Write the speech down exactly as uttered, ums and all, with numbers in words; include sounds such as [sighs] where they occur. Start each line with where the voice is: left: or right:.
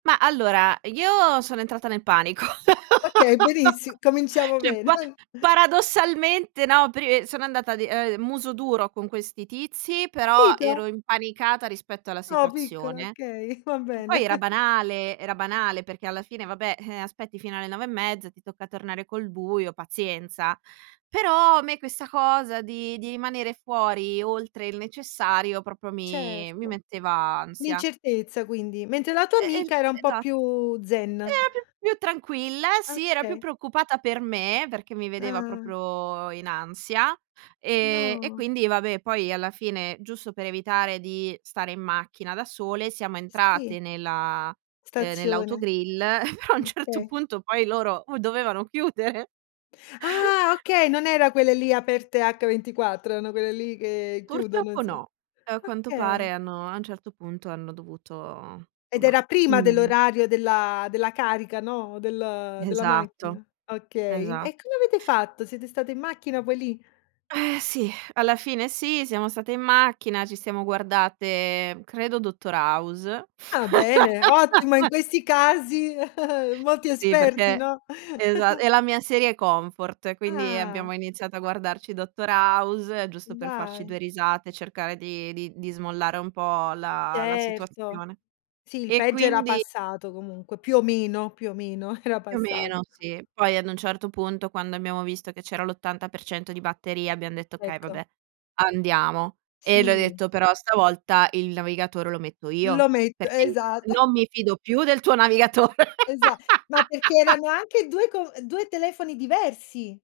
right: Ma allora, io sono entrata nel panico.
left: Okay,
right: [laughs]
left: benissi cominciamo
right: ceh,
left: bene.
right: pa
left: [chuckles]
right: paradossalmente, no, pre sono andata di, ehm, muso duro con questi tizi, però
left: pito.
right: ero impanicata rispetto alla
left: Oh, piccola,
right: situazione.
left: okay, va
right: Che poi
left: bene.
right: era
left: [chuckles]
right: banale, era banale perché alla fine vabbè, eh, aspetti fino alle nove e mezza, ti tocca tornare col buio, pazienza. Però a me questa cosa di di rimanere fuori oltre il necessario propro mi mi
left: Certo.
right: metteva ansia.
left: L'incertezza quindi, mentre la tua
right: Eh, el
left: amica era un po'
right: esa
left: più zen.
right: era più più tranquilla, sì, era più
left: Okay.
right: preoccupata per me, perché mi vedeva
left: Ah.
right: proprio in ansia, ehm, e
left: No.
right: quindi vabbè poi alla fine, giusto per evitare di stare in macchina da sole siamo
left: Sì.
right: entrate nella uhm,
left: Stazione.
right: nell'autogrill, [chuckles] però a un certo
left: Okay.
right: punto poi loro o dovevano chiudere.
left: Ah,
right: [chuckles]
left: okay, non era quelle lì aperte ventiquattro, erano quelle lì che chiudono
right: Purtroppo
left: insom
right: no, a quanto pare
left: okay.
right: hanno a un certo punto hanno dovuto
left: Ed
right: omma
left: era
right: mh,
left: prima
right: mh, mh.
left: dell'orario della della carica, no, del della
right: Esatto,
left: macchina. Okay,
right: esa
left: e come avete fatto? Siete state in macchina poi lì?
right: [sighs] Eh, sì, alla fine sì, siamo state in macchina, ci siamo guardate credo Dottor House.
left: Ah, bene, ottimo, in
right: [laughs]
left: questi casi [chuckles] molti
right: Sì,
left: esperti,
right: perché
left: no?
right: esa
left: [chuckles]
right: è la mia serie comfort, quindi
left: Ah.
right: abbiamo iniziato a guardarci Dottor House giusto per farci
left: Dai.
right: due risate, cercare di di di smollare un po' la la
left: Certo,
right: situazione,
left: sì il
right: e
left: peggio era
right: quindi
left: passato comunque, più o meno, più o meno era
right: Più o
left: passat
right: meno, sì. Poi ad un certo punto, quando abbiamo visto che c'era l'ottanta per cento di batteria abbiam detto: "Okay,
left: Ecco.
right: vabbè andiamo." E le ho
left: Sì.
right: detto: "Però stavolta il navigatore lo metto
left: Lo
right: io,
left: metto,
right: perché i
left: esat [chuckles]
right: non mi fido più del tuo navigatore."
left: Esa ma perché
right: [laughs]
left: erano anche due co due telefoni diversi.